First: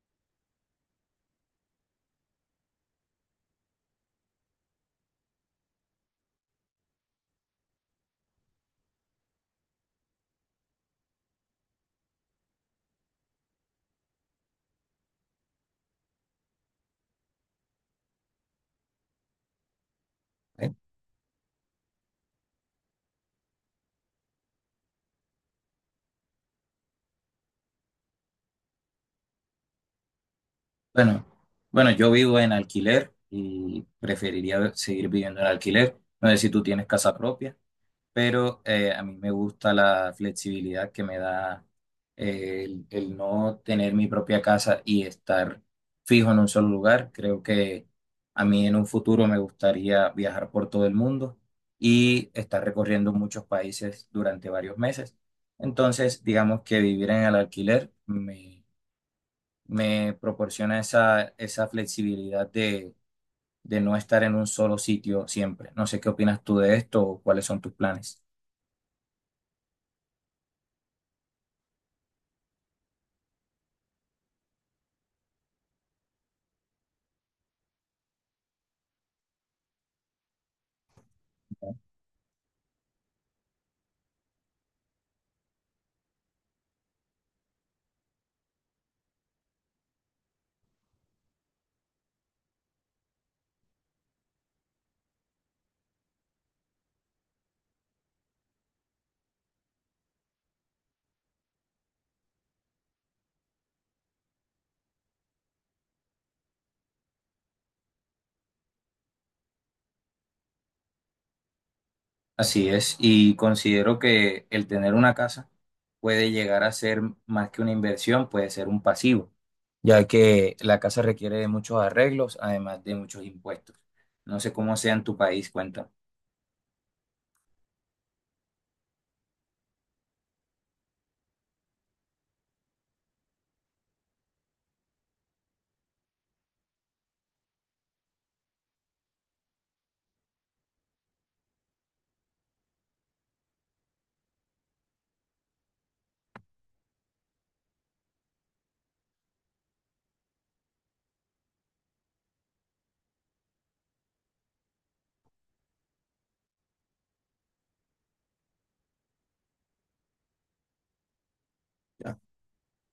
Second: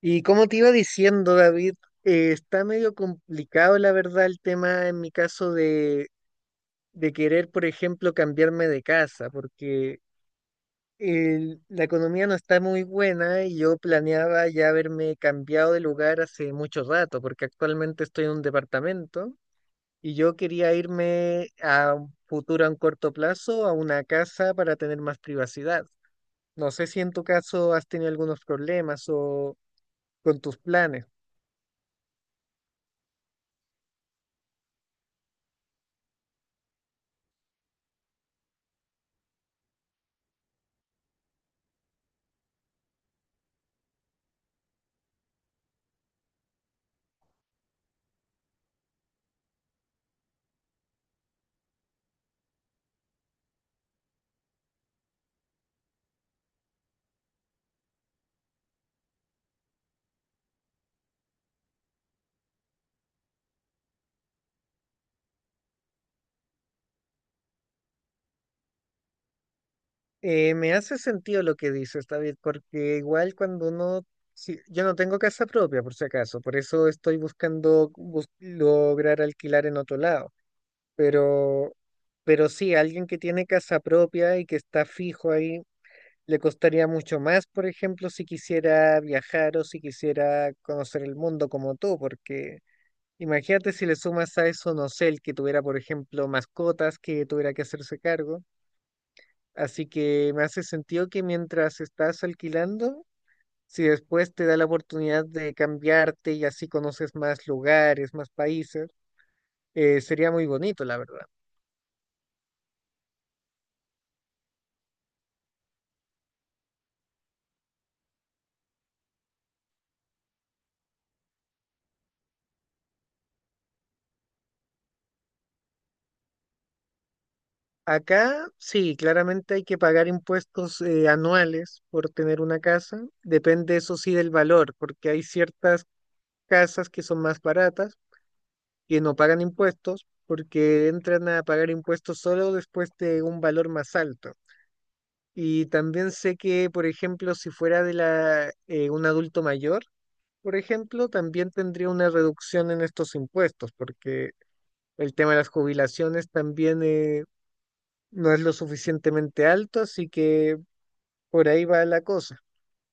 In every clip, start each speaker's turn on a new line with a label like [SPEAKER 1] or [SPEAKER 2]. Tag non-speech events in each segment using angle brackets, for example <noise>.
[SPEAKER 1] Y como te iba diciendo, David, está medio complicado, la verdad, el tema en mi caso de querer, por ejemplo, cambiarme de casa, porque la economía no está muy buena y yo planeaba ya haberme cambiado de lugar hace mucho rato, porque actualmente estoy en un departamento y yo
[SPEAKER 2] Eh,
[SPEAKER 1] quería irme a un futuro, a un corto plazo, a una casa para tener más privacidad. No sé si en tu caso has tenido algunos problemas o con tus planes.
[SPEAKER 2] Bueno, bueno, yo vivo en alquiler y preferiría seguir viviendo en alquiler. No sé si tú tienes casa propia, pero a mí me gusta la flexibilidad que me da el no tener mi propia casa y estar fijo en un solo lugar. Creo que a mí en un futuro me gustaría viajar por todo el mundo y estar recorriendo muchos países durante varios meses. Entonces, digamos que vivir en el alquiler me proporciona esa flexibilidad de no estar en un solo sitio siempre. No sé qué opinas tú de esto o cuáles son tus planes.
[SPEAKER 1] Me hace sentido lo que dices, David, porque igual cuando uno, si- yo no tengo casa propia, por si acaso, por eso estoy buscando lograr alquilar en otro lado, pero, pero sí, alguien que tiene casa propia y que está fijo ahí le costaría mucho más, por ejemplo, si quisiera viajar o si quisiera conocer el mundo como tú, porque imagínate si le sumas a eso, no sé, el que tuviera, por ejemplo, mascotas que tuviera que hacerse cargo. Así que me hace sentido que mientras estás alquilando, si después te da la oportunidad de cambiarte y así conoces más lugares, más países, sería muy bonito, la verdad.
[SPEAKER 2] Así es, y considero que el tener una casa puede llegar a ser más que una inversión, puede ser un pasivo, ya que la casa requiere de muchos arreglos, además de muchos impuestos. No sé cómo sea en tu país, cuenta.
[SPEAKER 1] Acá sí, claramente hay que pagar impuestos anuales por tener una casa. Depende eso sí del valor, porque hay ciertas casas que son más baratas que no pagan impuestos porque entran a pagar impuestos solo después de un valor más alto. Y también sé que, por ejemplo, si fuera un adulto mayor, por ejemplo, también tendría una reducción en estos impuestos, porque el tema de las jubilaciones también no es lo suficientemente alto, así que por ahí va la
[SPEAKER 2] Ya,
[SPEAKER 1] cosa.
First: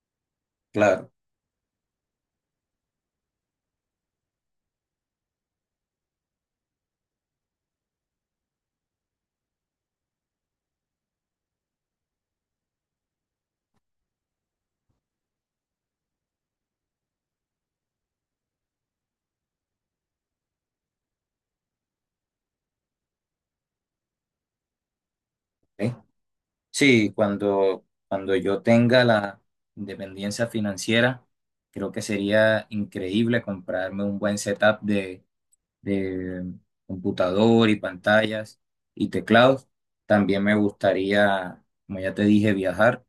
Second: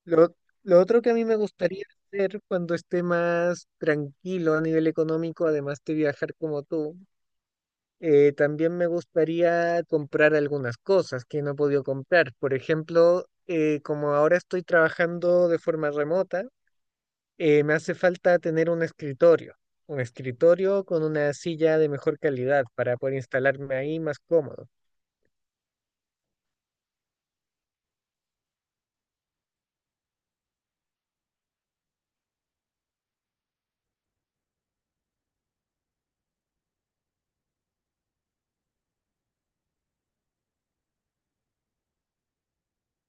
[SPEAKER 1] Lo, lo otro que
[SPEAKER 2] claro.
[SPEAKER 1] a mí me gustaría hacer cuando esté más tranquilo a nivel económico, además de viajar como tú, también me gustaría comprar algunas cosas que no he podido comprar. Por ejemplo, como ahora estoy trabajando de forma remota, me hace falta tener un escritorio con una silla de mejor calidad para poder instalarme ahí más cómodo.
[SPEAKER 2] ¿Ok? Sí, cuando yo tenga la independencia financiera, creo que sería increíble comprarme un buen setup de computador y pantallas y teclados. También me gustaría, como ya te dije, viajar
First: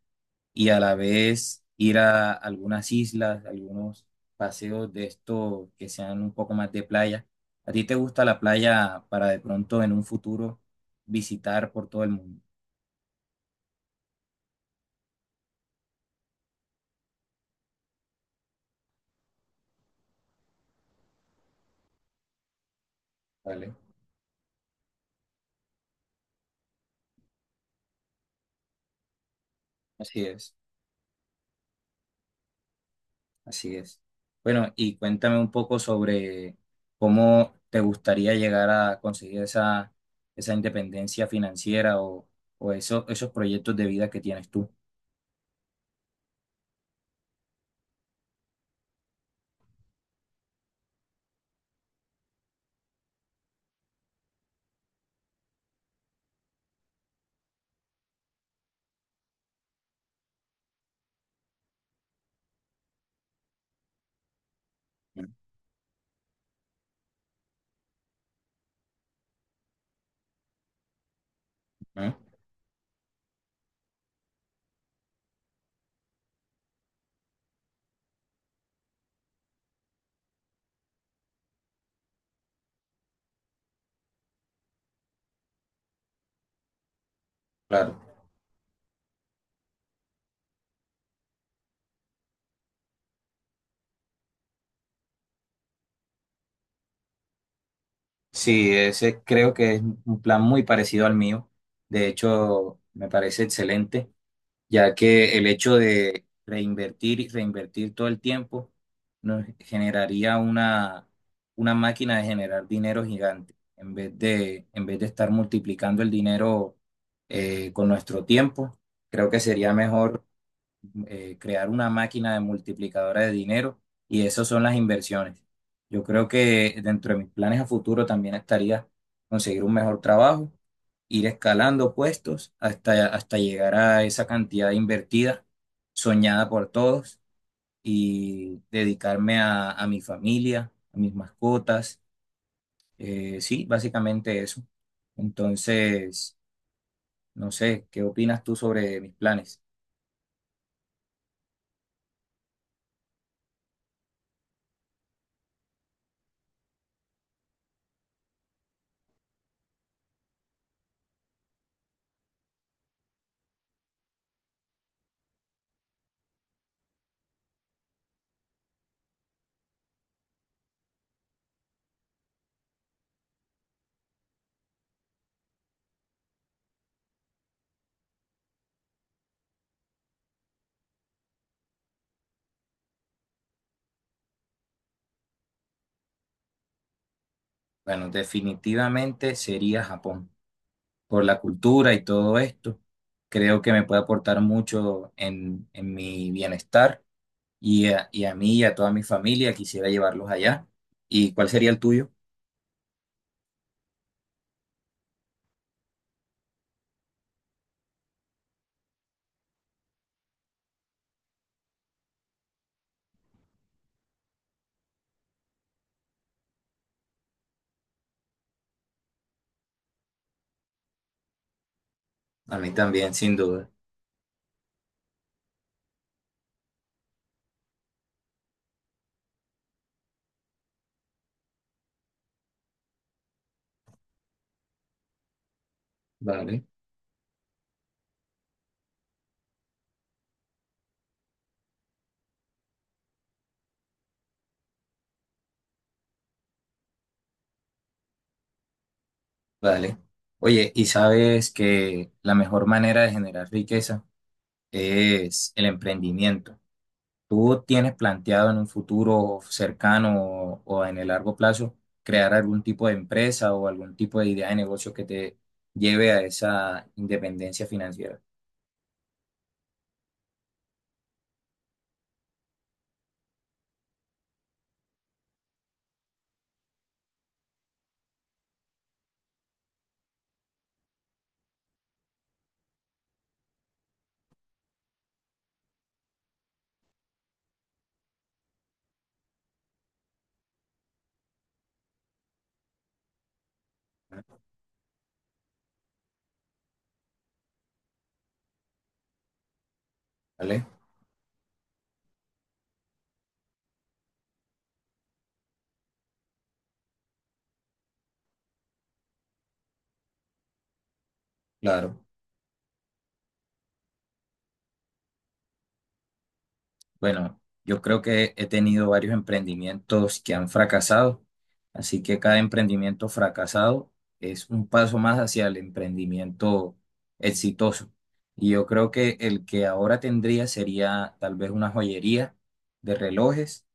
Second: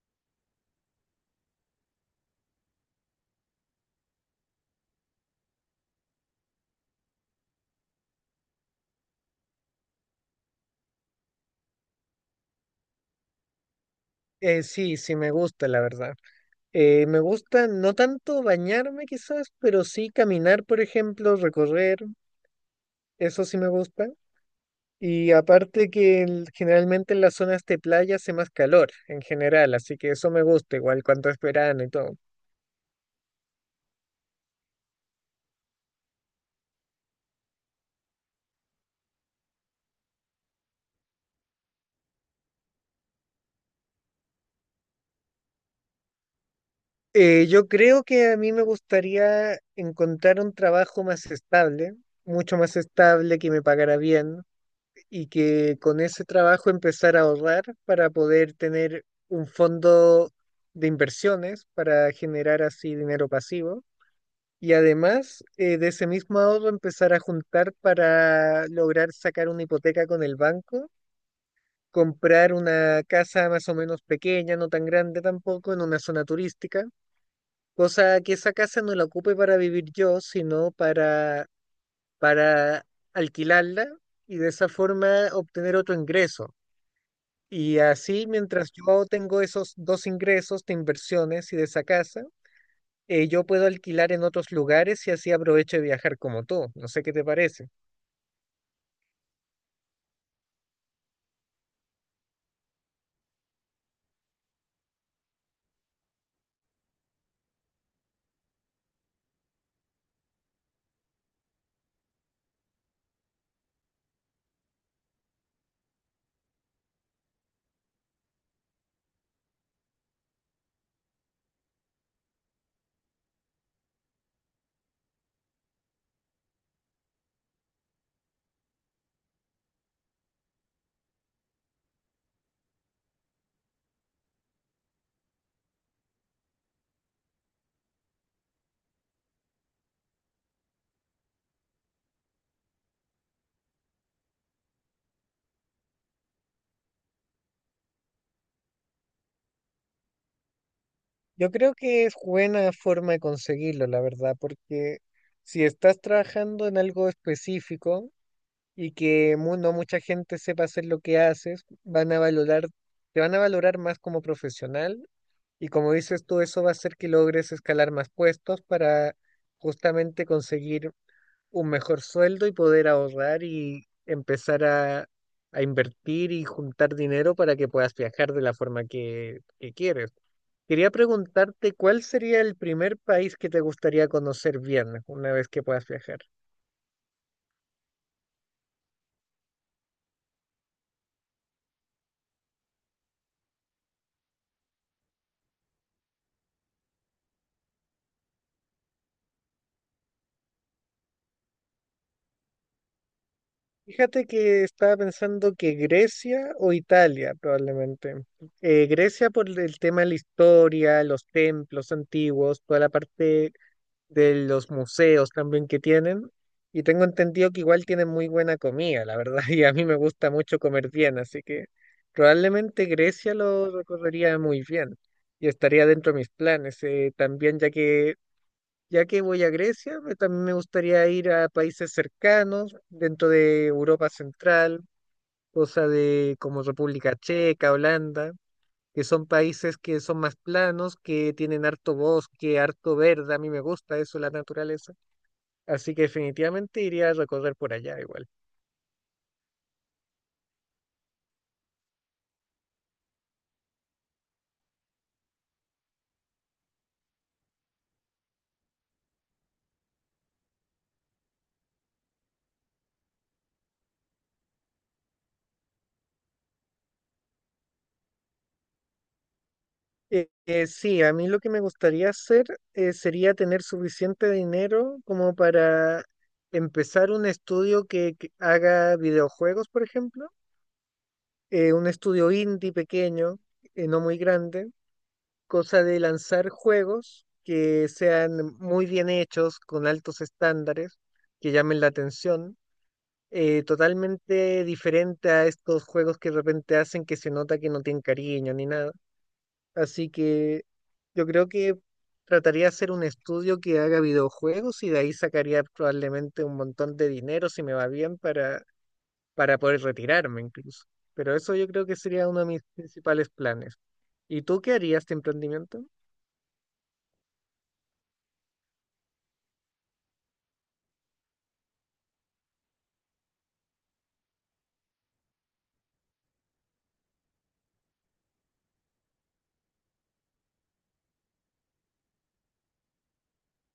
[SPEAKER 2] y a la vez ir a algunas islas, algunos paseos de estos que sean un poco más de playa. ¿A ti te gusta la playa para de pronto en un futuro visitar por todo el mundo?
[SPEAKER 1] Sí me gusta, la verdad. Me gusta no tanto bañarme quizás, pero sí caminar, por ejemplo, recorrer, eso sí me
[SPEAKER 2] ¿Vale?
[SPEAKER 1] gusta. Y aparte que generalmente en las zonas de playa hace más calor en general, así que
[SPEAKER 2] Así
[SPEAKER 1] eso me
[SPEAKER 2] es.
[SPEAKER 1] gusta igual cuando es verano y todo.
[SPEAKER 2] Así es. Bueno, y cuéntame un poco sobre cómo te gustaría llegar a conseguir esa independencia financiera o esos proyectos de vida que tienes tú.
[SPEAKER 1] Yo creo que a mí me gustaría encontrar un trabajo más estable, mucho más estable, que me pagara bien y que con ese trabajo empezar a ahorrar para poder tener un fondo de inversiones para generar así dinero pasivo. Y además, de ese mismo ahorro empezar a juntar para lograr sacar una hipoteca con el banco,
[SPEAKER 2] Ujú.
[SPEAKER 1] comprar una casa más o menos pequeña, no tan grande tampoco, en una zona turística, cosa que esa casa no la ocupe para vivir yo, sino para alquilarla y de esa forma obtener otro ingreso. Y
[SPEAKER 2] Claro.
[SPEAKER 1] así, mientras yo tengo esos dos ingresos de inversiones y de esa casa, yo puedo alquilar en otros lugares y así aprovecho de viajar como tú. No sé qué te parece.
[SPEAKER 2] Sí, ese creo que es un plan muy parecido al mío. De hecho, me parece excelente, ya que el hecho de reinvertir y reinvertir todo el tiempo nos generaría una máquina de generar dinero gigante, en vez de estar multiplicando el dinero con nuestro tiempo. Creo que sería mejor crear una máquina de multiplicadora de dinero, y eso son las inversiones. Yo creo que dentro de mis planes a futuro también estaría conseguir un mejor trabajo, ir escalando puestos hasta llegar a esa cantidad invertida, soñada por todos, y dedicarme a mi familia, a mis mascotas. Sí, básicamente eso. Entonces, no sé, ¿qué opinas tú sobre mis planes?
[SPEAKER 1] Yo creo que es buena forma de conseguirlo, la verdad, porque si estás trabajando en algo específico y que no mucha gente sepa hacer lo que haces, van a valorar, te van a valorar más como profesional y como dices tú, eso va a hacer que logres escalar más puestos para justamente conseguir un mejor sueldo y poder ahorrar y empezar a invertir y juntar dinero para que puedas viajar de la forma que quieres. Quería preguntarte cuál sería el primer país que te gustaría conocer bien una vez que puedas viajar.
[SPEAKER 2] Bueno, definitivamente sería Japón, por la cultura y todo esto. Creo que me puede aportar mucho en mi bienestar y a mí y a toda mi familia. Quisiera llevarlos allá. ¿Y cuál sería el tuyo?
[SPEAKER 1] Fíjate que estaba pensando que Grecia o Italia probablemente. Grecia por el tema de la historia, los templos antiguos, toda la parte de los museos también que tienen. Y tengo entendido que igual tienen muy buena comida, la verdad, <laughs> y a mí me gusta mucho comer bien, así que
[SPEAKER 2] A mí
[SPEAKER 1] probablemente
[SPEAKER 2] también,
[SPEAKER 1] Grecia
[SPEAKER 2] sin duda.
[SPEAKER 1] lo recorrería muy bien y estaría dentro de mis planes. También ya que voy a Grecia, también me gustaría ir a países cercanos, dentro de Europa Central, cosa de como
[SPEAKER 2] Vale,
[SPEAKER 1] República Checa, Holanda, que son países que son más planos, que tienen harto bosque, harto verde, a mí me gusta eso, la naturaleza. Así que definitivamente iría a recorrer por allá igual.
[SPEAKER 2] vale. Oye, y sabes que la mejor manera de generar riqueza es el emprendimiento. ¿Tú tienes planteado en un futuro cercano o en el largo plazo crear algún tipo de empresa o algún tipo de idea de negocio que te lleve a esa independencia financiera?
[SPEAKER 1] Sí, a mí lo que me gustaría hacer sería tener suficiente dinero como para empezar un estudio que haga videojuegos, por ejemplo, un estudio indie pequeño, no muy grande, cosa de lanzar juegos que sean muy bien hechos, con altos estándares, que llamen la atención, totalmente diferente a estos juegos que de repente hacen que se nota que no tienen cariño ni nada. Así que
[SPEAKER 2] ¿Vale?
[SPEAKER 1] yo creo que trataría de hacer un estudio que haga videojuegos y de ahí sacaría probablemente un montón de dinero si me va bien para poder retirarme incluso. Pero eso yo creo que
[SPEAKER 2] Claro.
[SPEAKER 1] sería uno de mis principales planes. ¿Y tú qué harías de emprendimiento?
[SPEAKER 2] Bueno, yo creo que he tenido varios emprendimientos que han fracasado, así que cada emprendimiento fracasado es un paso más hacia el emprendimiento exitoso. Y yo creo que el que ahora tendría sería tal vez una joyería de relojes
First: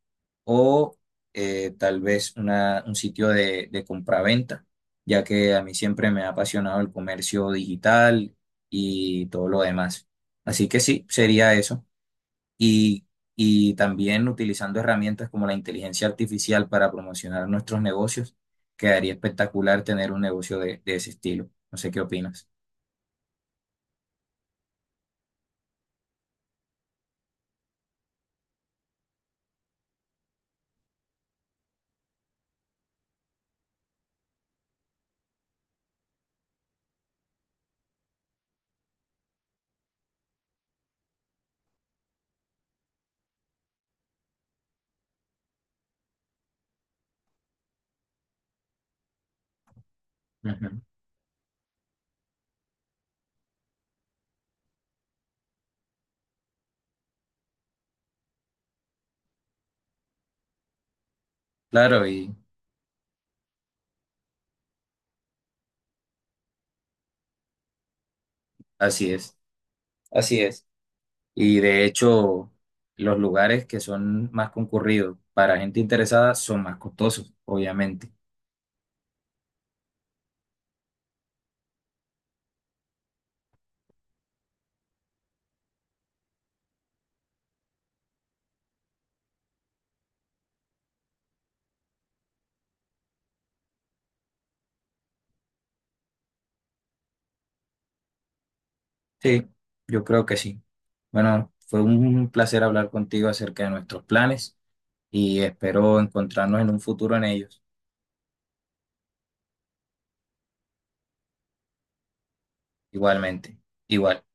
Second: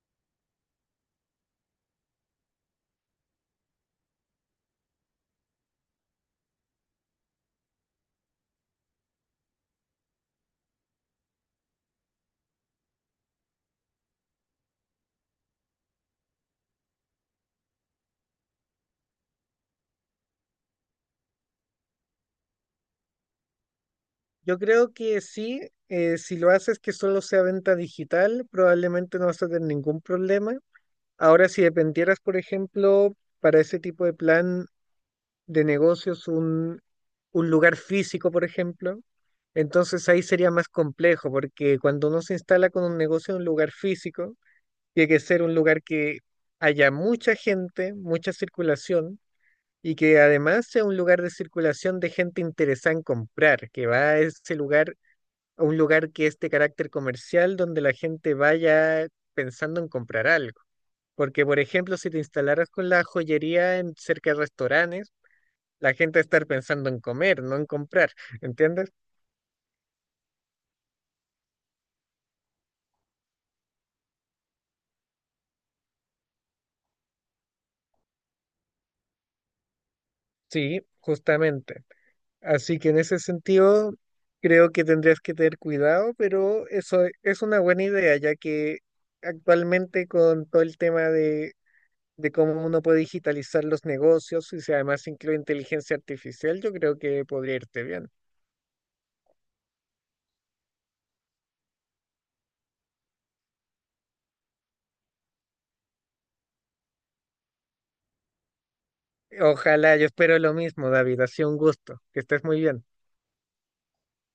[SPEAKER 2] o tal vez un sitio de compraventa, ya que a mí siempre me ha apasionado el comercio digital y todo lo demás. Así que sí, sería eso. Y, y también utilizando herramientas como la inteligencia artificial para promocionar nuestros negocios, quedaría espectacular tener un negocio de ese estilo. No sé qué opinas.
[SPEAKER 1] Yo creo que sí, si lo haces que solo sea venta digital, probablemente no vas a tener ningún problema. Ahora, si dependieras, por ejemplo, para ese tipo de plan de negocios un lugar físico, por ejemplo, entonces ahí sería más complejo, porque cuando uno se instala con un negocio en un lugar físico, tiene que ser un lugar que haya mucha gente, mucha circulación, y que además
[SPEAKER 2] Ujú.
[SPEAKER 1] sea un lugar de circulación de gente interesada en comprar, que va a ese lugar, a un lugar que es de carácter comercial, donde la gente vaya pensando en comprar algo. Porque, por ejemplo,
[SPEAKER 2] Claro,
[SPEAKER 1] si te
[SPEAKER 2] y
[SPEAKER 1] instalaras con la joyería en cerca de restaurantes, la gente va a estar pensando en comer, no en comprar, ¿entiendes?
[SPEAKER 2] así es. Así es. Y de hecho, los lugares que son más concurridos para gente interesada son más costosos, obviamente.
[SPEAKER 1] Sí, justamente. Así que en ese sentido, creo que tendrías que tener cuidado, pero eso es una buena idea, ya que actualmente con todo el tema de cómo uno puede digitalizar los negocios y si además incluye inteligencia artificial, yo creo que podría irte bien.
[SPEAKER 2] Sí, yo creo que sí. Bueno, fue un placer hablar contigo acerca de nuestros planes y espero encontrarnos en un futuro en ellos.
[SPEAKER 1] Ojalá, yo espero lo mismo, David. Ha sido un gusto. Que estés muy bien.
[SPEAKER 2] Igualmente, igual.